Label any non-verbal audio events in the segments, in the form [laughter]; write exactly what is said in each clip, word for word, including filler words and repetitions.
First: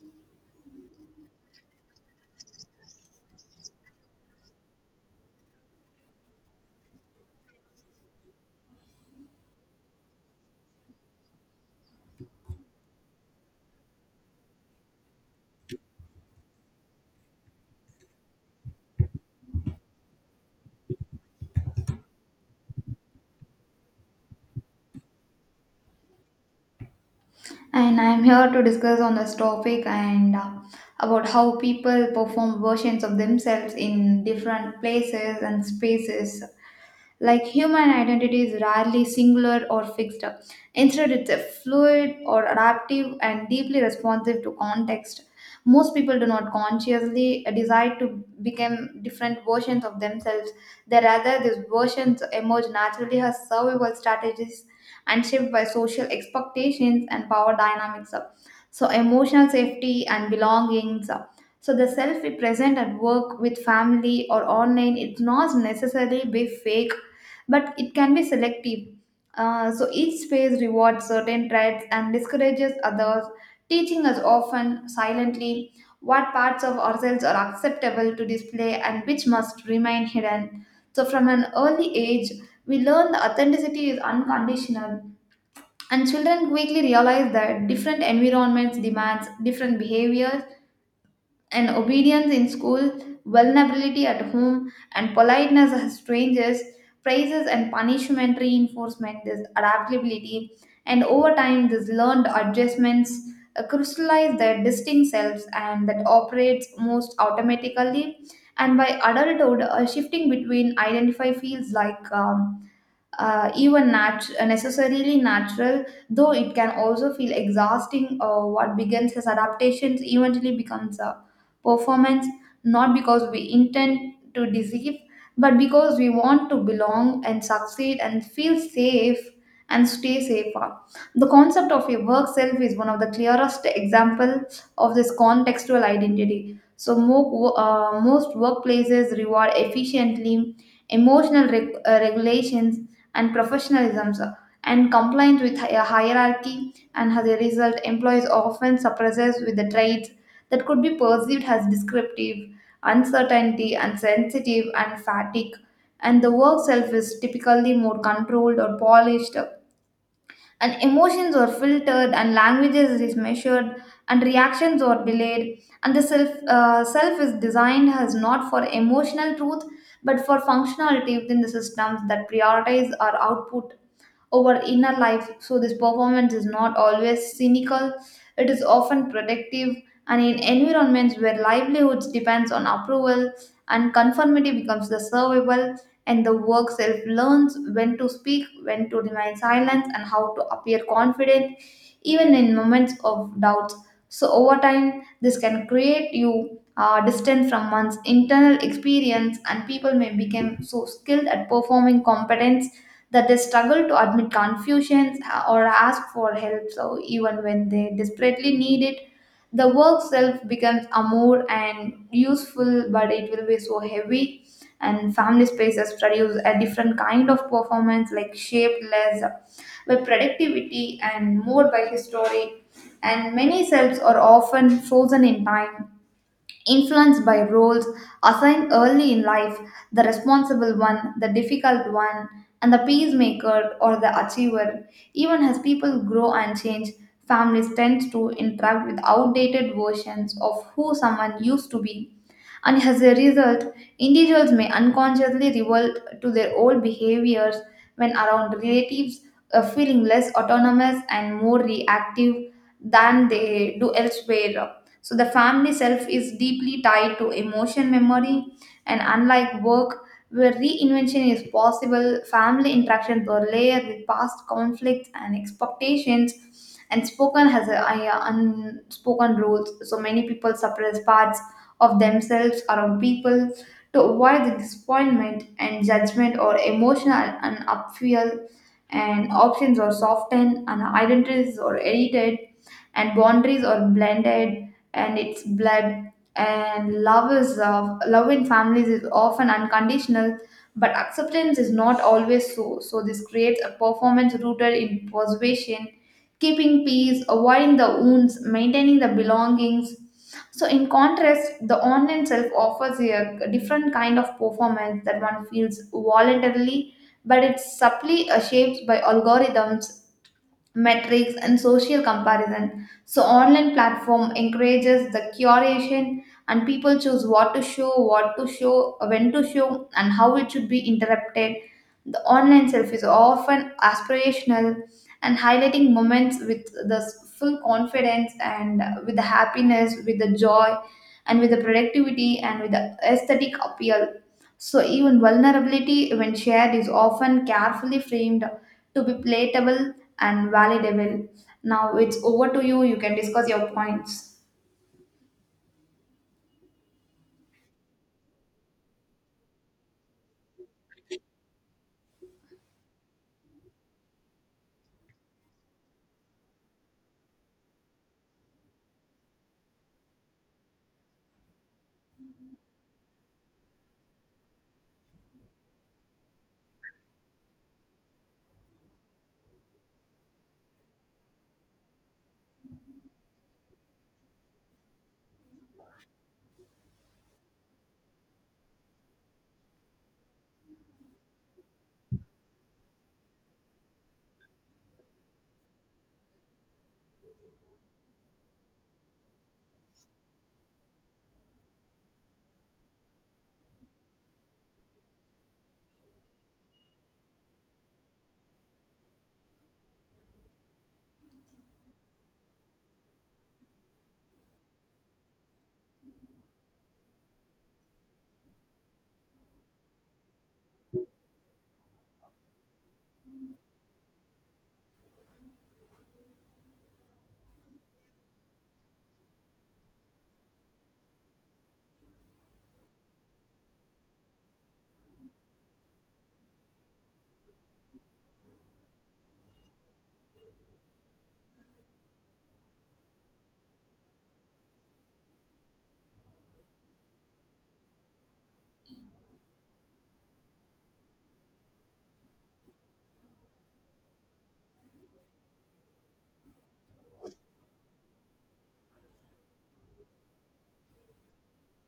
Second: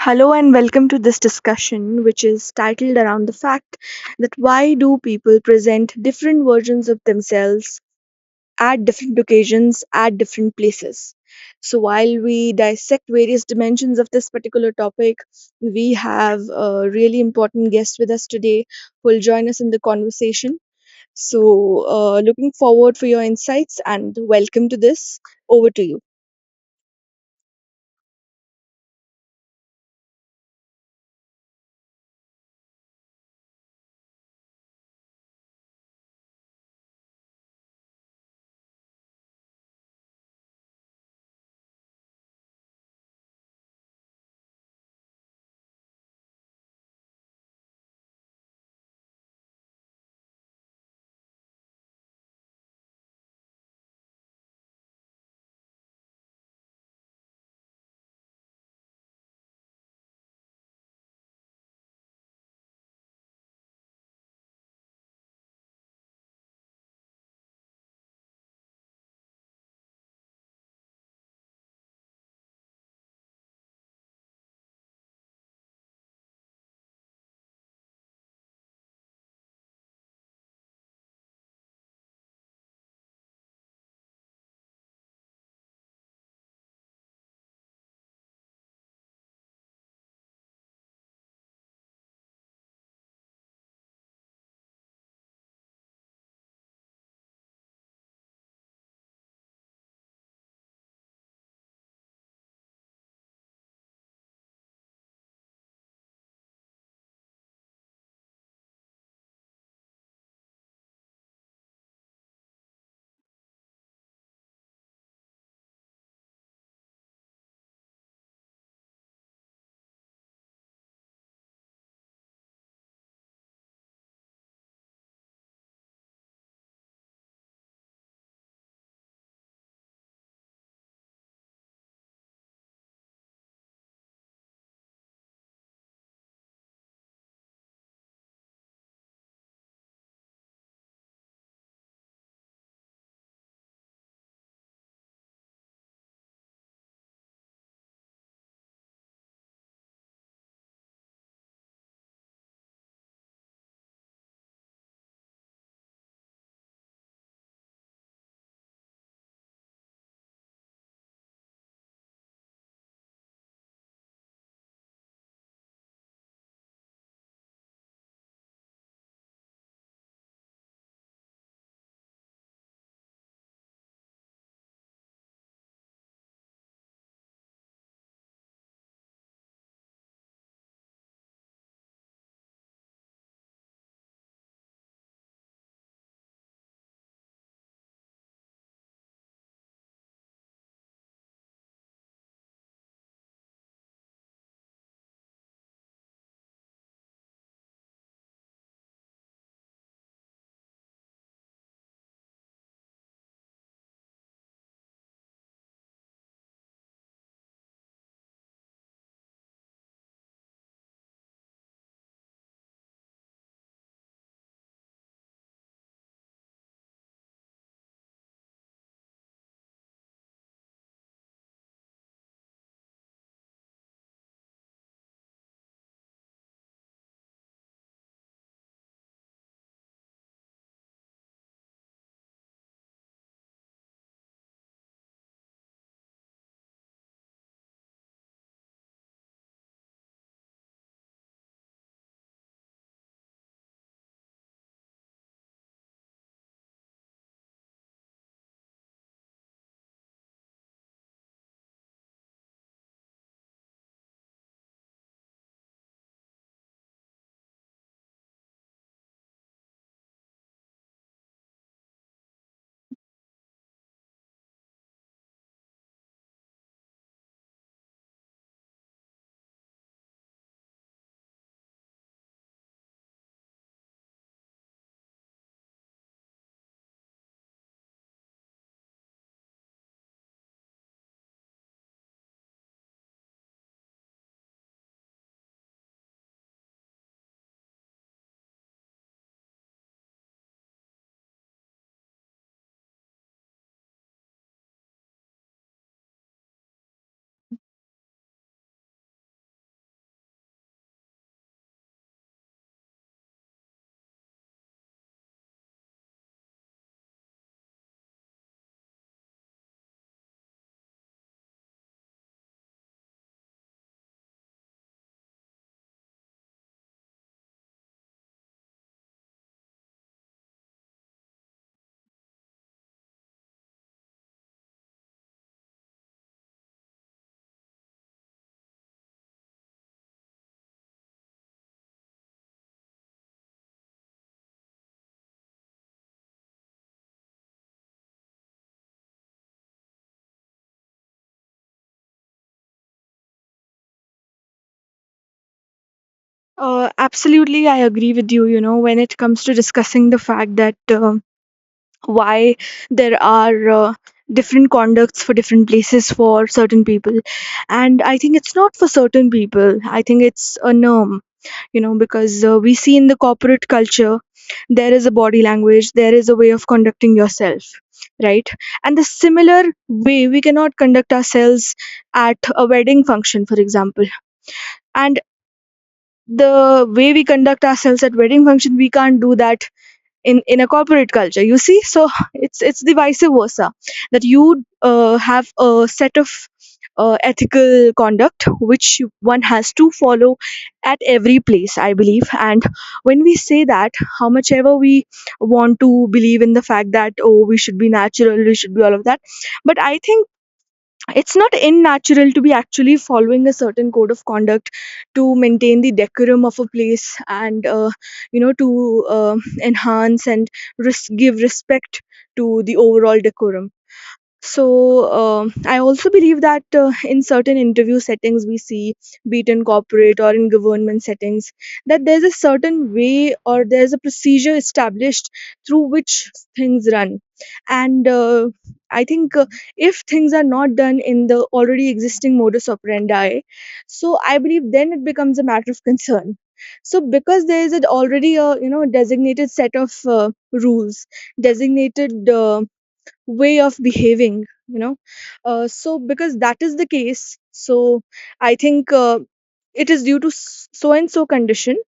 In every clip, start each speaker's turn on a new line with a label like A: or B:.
A: Hello and welcome to this discussion, which is titled around the fact that why do people present different versions of themselves at different occasions, at different places. So, while we dissect various dimensions of this particular topic, we have a really important guest with us today who will join us in the conversation. So, uh, looking forward for your insights and welcome to this. Over to you.
B: And I'm here to discuss on this topic and uh, about how people perform versions of themselves in different places and spaces. Like, human identity is rarely singular or fixed. Instead, it's a fluid or adaptive and deeply responsive to context. Most people do not consciously decide to become different versions of themselves. They rather these versions emerge naturally as survival strategies and shaped by social expectations and power dynamics. So emotional safety and belongings. So the self we present at work with family or online, it not necessarily be fake but it can be selective. Uh, so each space rewards certain traits and discourages others, teaching us often silently what parts of ourselves are acceptable to display and which must remain hidden. So, from an early age, we learn that authenticity is unconditional, and children quickly realize that different environments demands different behaviors and obedience in school, vulnerability at home, and politeness as strangers, praises and punishment reinforcement, this adaptability, and over time, these learned adjustments uh, crystallize their distinct selves and that operates most automatically. And by adulthood, a shifting between identify feels like um, uh, even nat- necessarily natural, though it can also feel exhausting. Uh, what begins as adaptations eventually becomes a performance, not because we intend to deceive, but because we want to belong and succeed and feel safe and stay safer. The concept of a work self is one of the clearest examples of this contextual identity. So, mo- uh, most workplaces reward efficiently emotional reg- uh, regulations and professionalism and compliant with hi- a hierarchy, and as a result employees often suppressed with the traits that could be perceived as descriptive uncertainty insensitive and fatigue, and the work self is typically more controlled or polished, and emotions are filtered and languages is measured and reactions are delayed, and the self uh, self is designed as not for emotional truth but for functionality within the systems that prioritize our output over inner life. So, this performance is not always cynical, it is often protective. And in environments where livelihoods depends on approval and conformity becomes the survival, and the work self learns when to speak, when to remain silent, and how to appear confident, even in moments of doubts. So, over time, this can create you uh, distant from one's internal experience, and people may become so skilled at performing competence that they struggle to admit confusions uh, or ask for help, so even when they desperately need it the work self becomes a more and useful but it will be so heavy. And family spaces produce a different kind of performance, like shaped less by productivity and more by history, and many selves are often frozen in time, influenced by roles assigned early in life: the responsible one, the difficult one, and the peacemaker or the achiever. Even as people grow and change, families tend to interact with outdated versions of who someone used to be. And as a result, individuals may unconsciously revert to their old behaviors when around relatives, uh, feeling less autonomous and more reactive than they do elsewhere. So the family self is deeply tied to emotion memory, and unlike work, where reinvention is possible, family interactions were layered with past conflicts and expectations, and spoken has a, a- unspoken rules. So many people suppress parts of themselves around people to avoid the disappointment and judgment or emotional and upfeel, and options are softened and identities are edited and boundaries are blended and its blood, and love is of love in families is often unconditional but acceptance is not always so. So this creates a performance rooted in persuasion, keeping peace, avoiding the wounds, maintaining the belongings. So in contrast the online self offers a different kind of performance that one feels voluntarily but it's subtly uh, shaped by algorithms, metrics and social comparison. So online platform encourages the curation, and people choose what to show, what to show when to show and how it should be interrupted. The online self is often aspirational, and highlighting moments with the full confidence and with the happiness with the joy and with the productivity and with the aesthetic appeal. So even vulnerability when shared is often carefully framed to be palatable and validable. Now it's over to you. You can discuss your points.
A: Uh, absolutely, I agree with you. You know, when it comes to discussing the fact that uh, why there are uh, different conducts for different places for certain people, and I think it's not for certain people. I think it's a norm. You know, because uh, we see in the corporate culture there is a body language, there is a way of conducting yourself, right? And the similar way we cannot conduct ourselves at a wedding function, for example. And the way we conduct ourselves at wedding function we can't do that in in a corporate culture, you see. So it's it's the vice versa, that you uh, have a set of uh, ethical conduct which you- one has to follow at every place, I believe. And when we say that how much ever we want to believe in the fact that, oh, we should be natural, we should be all of that, but I think it's not unnatural to be actually following a certain code of conduct to maintain the decorum of a place, and uh, you know, to uh, enhance and res- give respect to the overall decorum. So uh, I also believe that uh, in certain interview settings we see, be it in corporate or in government settings, that there's a certain way or there's a procedure established through which things run. And uh, i think uh, if things are not done in the already existing modus operandi, so I believe then it becomes a matter of concern. So because there is an already a, you know, designated set of uh, rules, designated uh, way of behaving, you know. Uh, so because that is the case, so I think uh, it is due to s- so and so condition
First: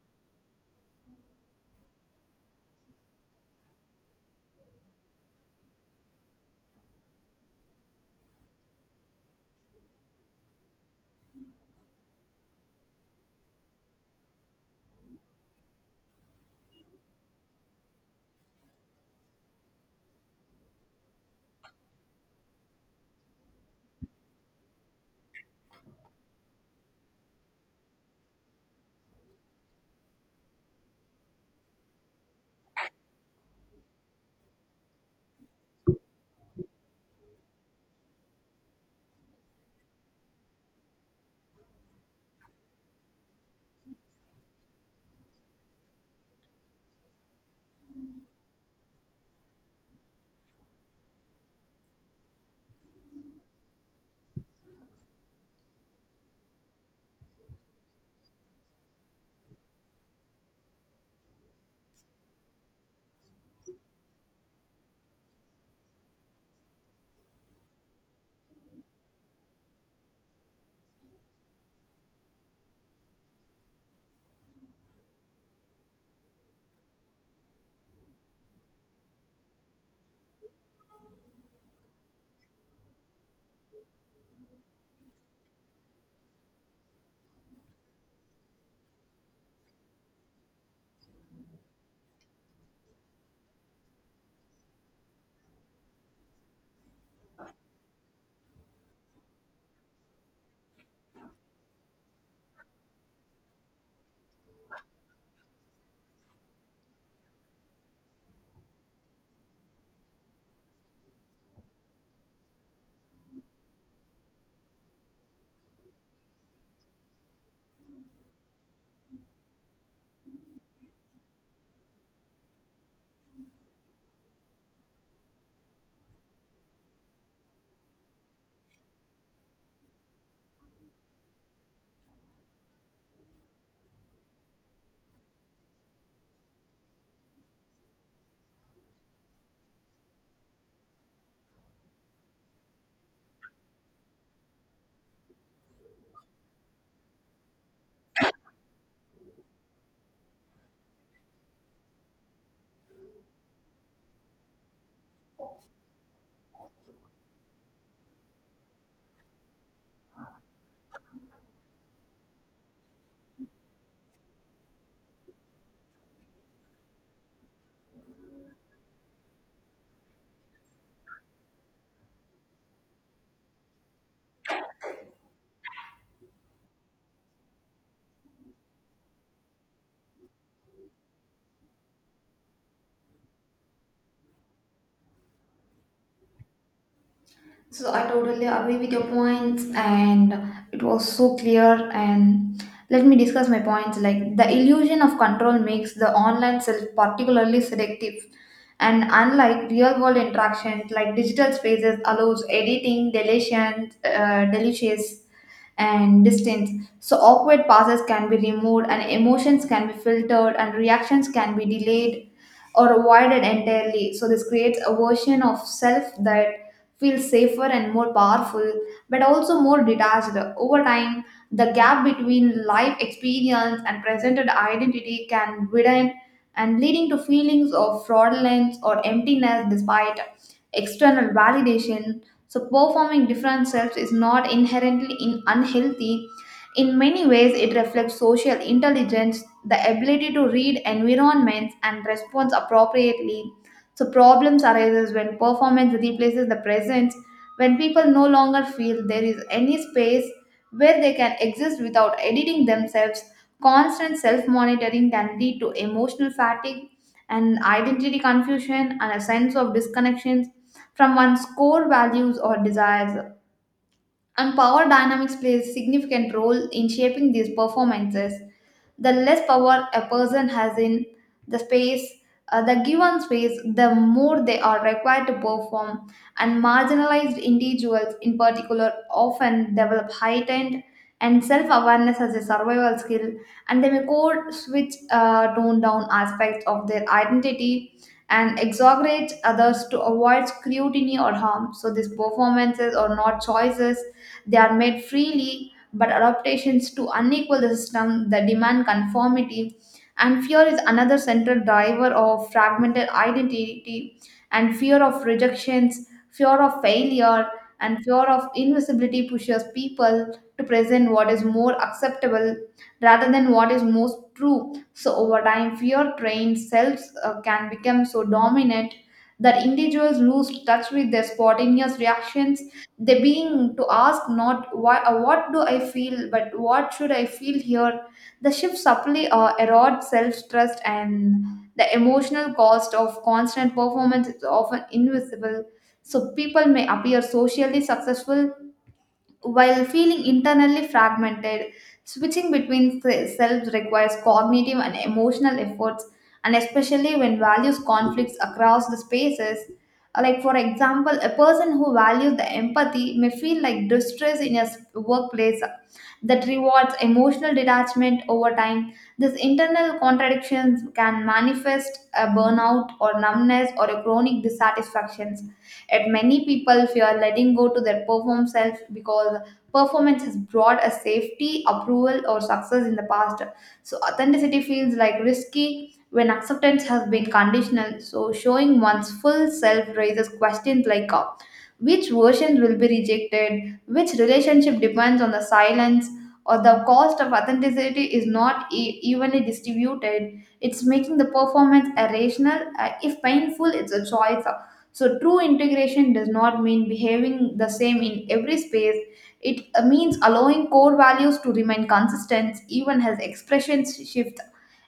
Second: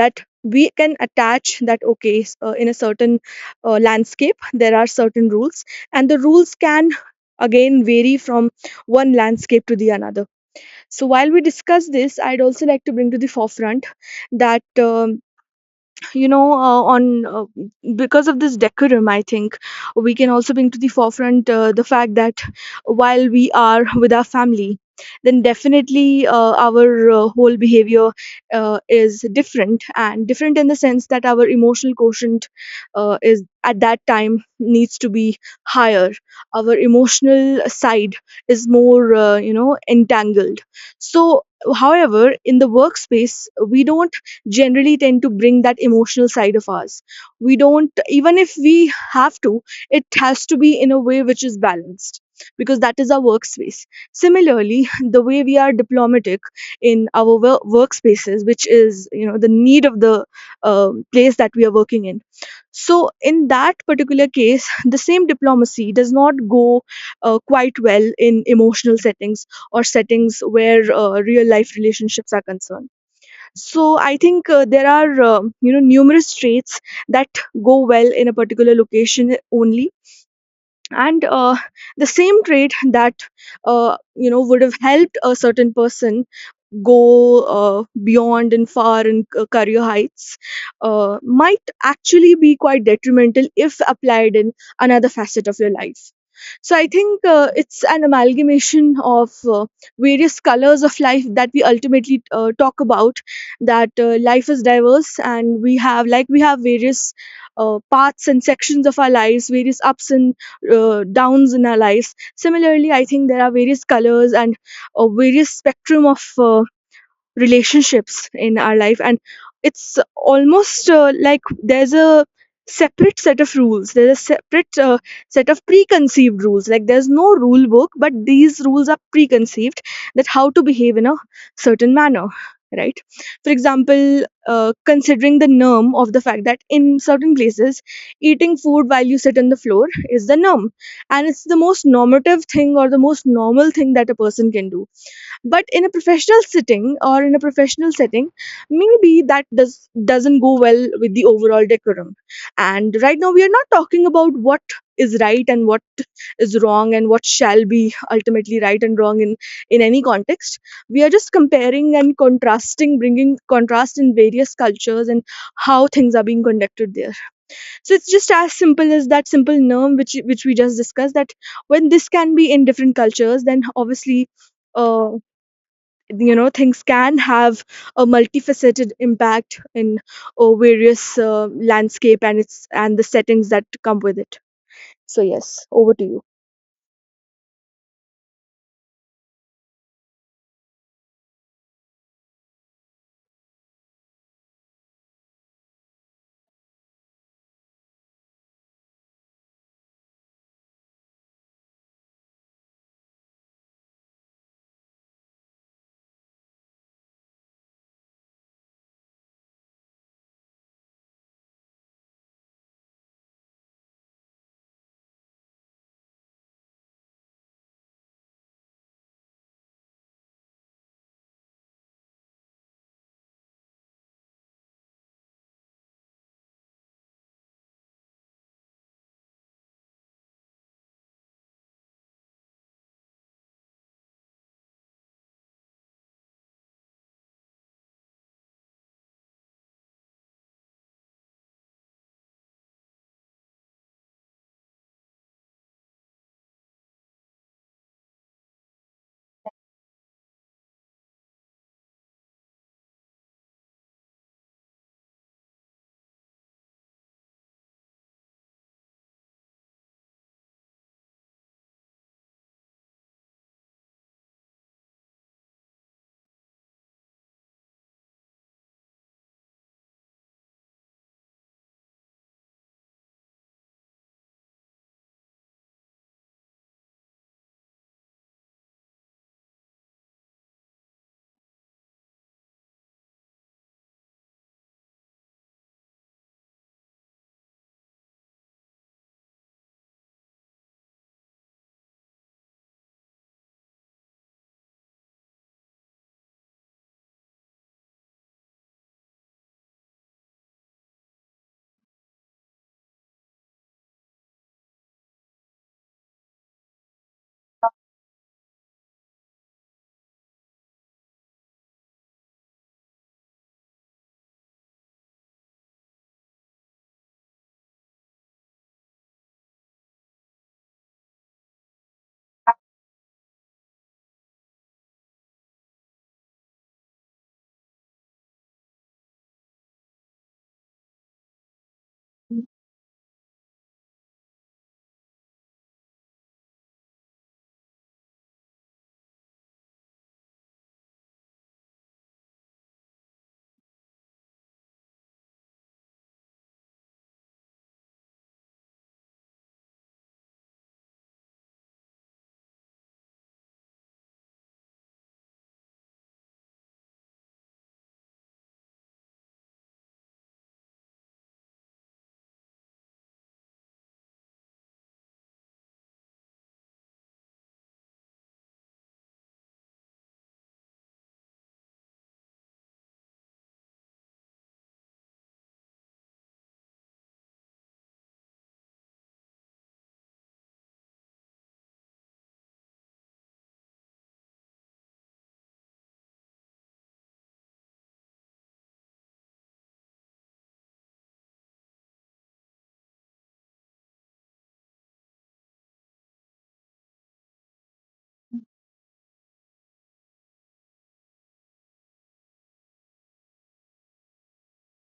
A: that we can attach that, okay, s- uh, in a certain uh, landscape there are certain rules, and the rules can again vary from one landscape to the another. So while we discuss this, I'd also like to bring to the forefront that, um, you know, uh, on uh, because of this decorum, I think we can also bring to the forefront uh, the fact that while we are with our family, then definitely uh, our uh, whole behavior uh, is different, and different in the sense that our emotional quotient uh, is, at that time, needs to be higher. Our emotional side is more, uh, you know, entangled. So however, in the workspace, we don't generally tend to bring that emotional side of ours. We don't, even if we have to, it has to be in a way which is balanced, because that is our workspace. Similarly, [laughs] the way we are diplomatic in our wo- workspaces, which is, you know, the need of the um place that we are working in. So, in that particular case, the same diplomacy does not go uh, quite well in emotional settings or settings where uh, real life relationships are concerned. So I think uh, there are, uh, you know, numerous traits that go well in a particular location only, and uh, the same trait that, uh, you know, would have helped a certain person go uh, beyond and far in c- career heights uh, might actually be quite detrimental if applied in another facet of your life. So I think uh, it's an amalgamation of uh, various colors of life that we ultimately uh, talk about. That uh, life is diverse, and we have like we have various uh, parts and sections of our lives, various ups and uh, downs in our lives. Similarly, I think there are various colors and a various spectrum of uh, relationships in our life, and it's almost uh, like there's a separate set of rules, there's a separate uh, set of preconceived rules, like there's no rule book, but these rules are preconceived, that how to behave in a certain manner, right? For example, uh, considering the norm of the fact that in certain places eating food while you sit on the floor is the norm, and it's the most normative thing or the most normal thing that a person can do, but in a professional sitting or in a professional setting, maybe that does doesn't go well with the overall decorum. And right now we are not talking about what is right and what is wrong and what shall be ultimately right and wrong in in any context. We are just comparing and contrasting, bringing contrast in various cultures and how things are being conducted there. So it's just as simple as that simple norm which which we just discussed, that when this can be in different cultures, then obviously, uh, you know, things can have a multifaceted impact in uh, various uh, landscape, and its and the settings that come with it. So yes, over to you.
B: So I totally agree with your points, and it was so clear. And let me discuss my points. Like the illusion of control makes the online self particularly selective, and unlike real world interactions, like digital spaces allows editing, deletions, uh, deletions, and distance. So awkward pauses can be removed and emotions can be filtered and reactions can be delayed or avoided entirely. So this creates a version of self that feels safer and more powerful but also more detached. Over time, the gap between life experience and presented identity can widen and leading to feelings of fraudulence or emptiness despite external validation. So, performing different selves is not inherently in unhealthy. In many ways, it reflects social intelligence, the ability to read environments and respond appropriately. So, problems arises when performance replaces the presence, when people no longer feel there is any space where they can exist without editing themselves. Constant self monitoring can lead to emotional fatigue and identity confusion and a sense of disconnection from one's core values or desires, and power dynamics plays a significant role in shaping these performances. The less power a person has in the space, uh, the given space, the more they are required to perform, and marginalized individuals in particular often develop heightened and self-awareness as a survival skill, and they may code switch, uh, tone down aspects of their identity and exaggerate others to avoid scrutiny or harm. So these performances are not choices they are made freely, but adaptations to unequal the system that demand conformity. And fear is another central driver of fragmented identity, and fear of rejections, fear of failure, and fear of invisibility pushes people to present what is more acceptable rather than what is most true. So over time, fear trained selves uh, can become so dominant that individuals lose touch with their spontaneous reactions. They being to ask not why, uh, what do I feel but what should I feel here. The shift subtly uh, erodes self-trust, and the emotional cost of constant performance is often invisible. So people may appear socially successful while feeling internally fragmented, switching between se- selves requires cognitive and emotional efforts, and especially when values conflicts across the spaces. Uh, Like, for example, a person who values the empathy may feel like distress in a s- workplace that rewards emotional detachment over time. These internal contradictions can manifest a burnout or numbness or a chronic dissatisfaction, yet many people fear letting go to their perform self because performance has brought a safety approval or success in the past. So authenticity feels like risky when acceptance has been conditional. So showing one's full self raises questions like, uh, which versions will be rejected, which relationship depends on the silence, or the cost of authenticity is not e- evenly distributed, it's making the performance irrational. Uh, if painful it's a choice. So, true integration does not mean behaving the same in every space. It uh, means allowing core values to remain consistent even as expressions shift.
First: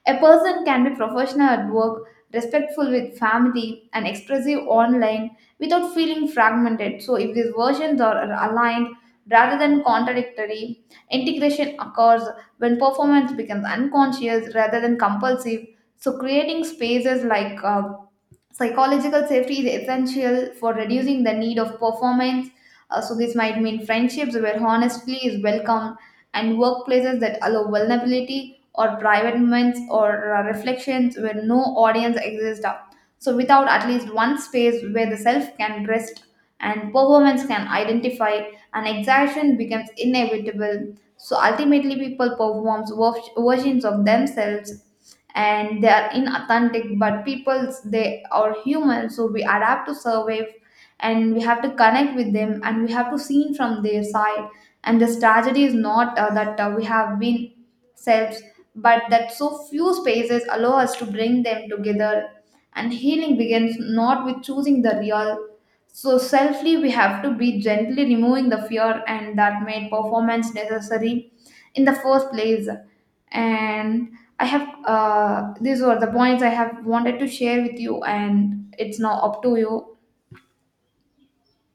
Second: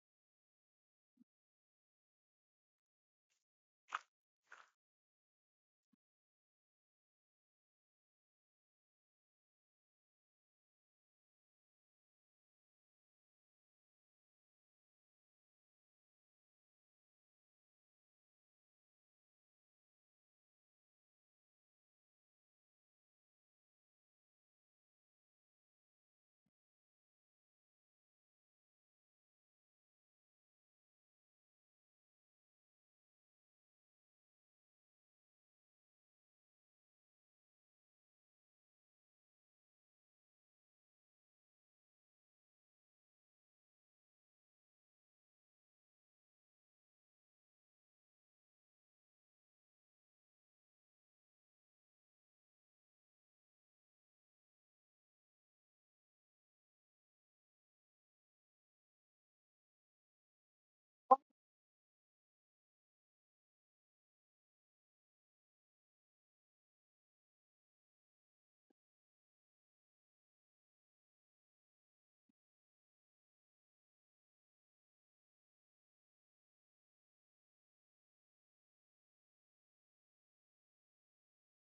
B: A person can be professional at work, respectful with family, and expressive online without feeling fragmented. So, if these versions are are aligned rather than contradictory, integration occurs when performance becomes unconscious rather than compulsive. So, creating spaces like uh, psychological safety is essential for reducing the need of performance. Uh, so, this might mean friendships where honesty is welcome, and workplaces that allow vulnerability or private moments or uh, reflections where no audience exists. So, without at least one space where the self can rest and performance can identify, and exhaustion becomes inevitable. So, ultimately, people perform versions of themselves and they are inauthentic but people's they are human, so we adapt to survive, and we have to connect with them and we have to see from their side. And this tragedy is not uh, that uh, we have been selves but that so few spaces allow us to bring them together, and healing begins not with choosing the real. So selfly we have to be gently removing the fear and that made performance necessary in the first place. And I have uh, these were the points I have wanted to share with you, and it's now up to you.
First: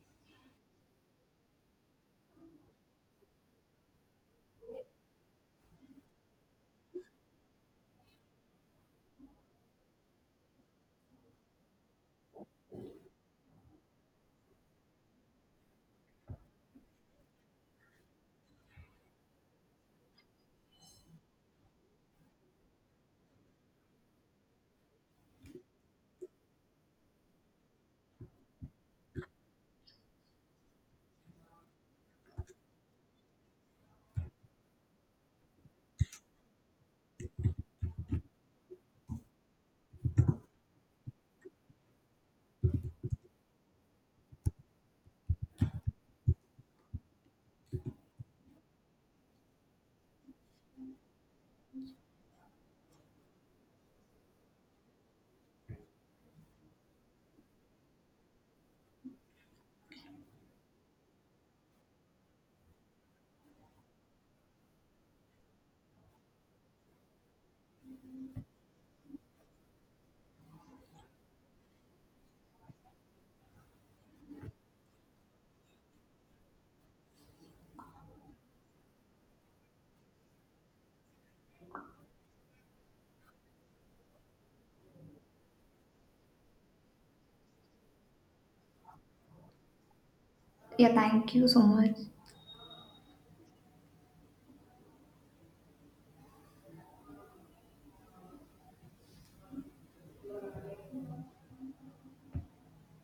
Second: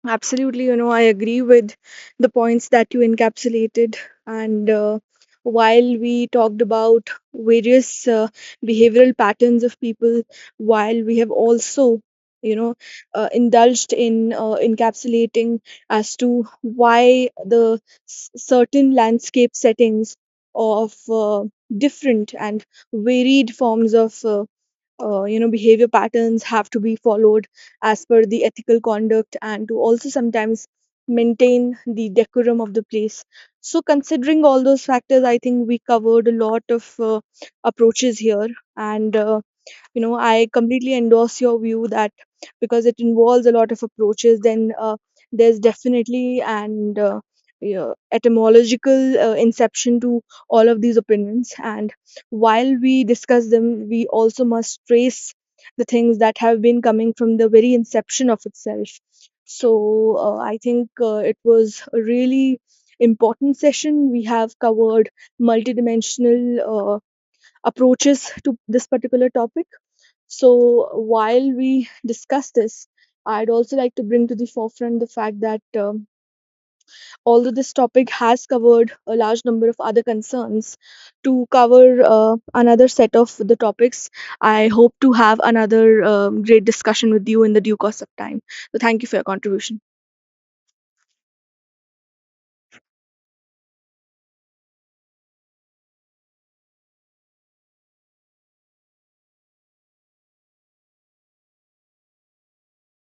A: Absolutely, you know, I agree with the points that you encapsulated. And uh, while we talked about various uh, behavioral patterns of people, while we have also, you know, uh, indulged in uh, encapsulating as to why the s- certain landscape settings of uh, different and varied forms of uh, uh, you know, behavior patterns have to be followed as per the ethical conduct and to also sometimes maintain the decorum of the place. So considering all those factors, I think we covered a lot of uh, approaches here. And uh, you know, I completely endorse your view that because it involves a lot of approaches, then uh, there's definitely, and uh, yeah, etymological uh, inception to all of these opinions. And while we discuss them, we also must trace the things that have been coming from the very inception of itself. So uh, i think uh, it was a really important session. We have covered multidimensional uh, approaches to this particular topic. So, while we discuss this, I'd also like to bring to the forefront the fact that, um, although this topic has covered a large number of other concerns, to cover uh, another set of the topics, I hope to have another um, great discussion with you in the due course of time. So, thank you for your contribution.
B: Yeah, thank you so much.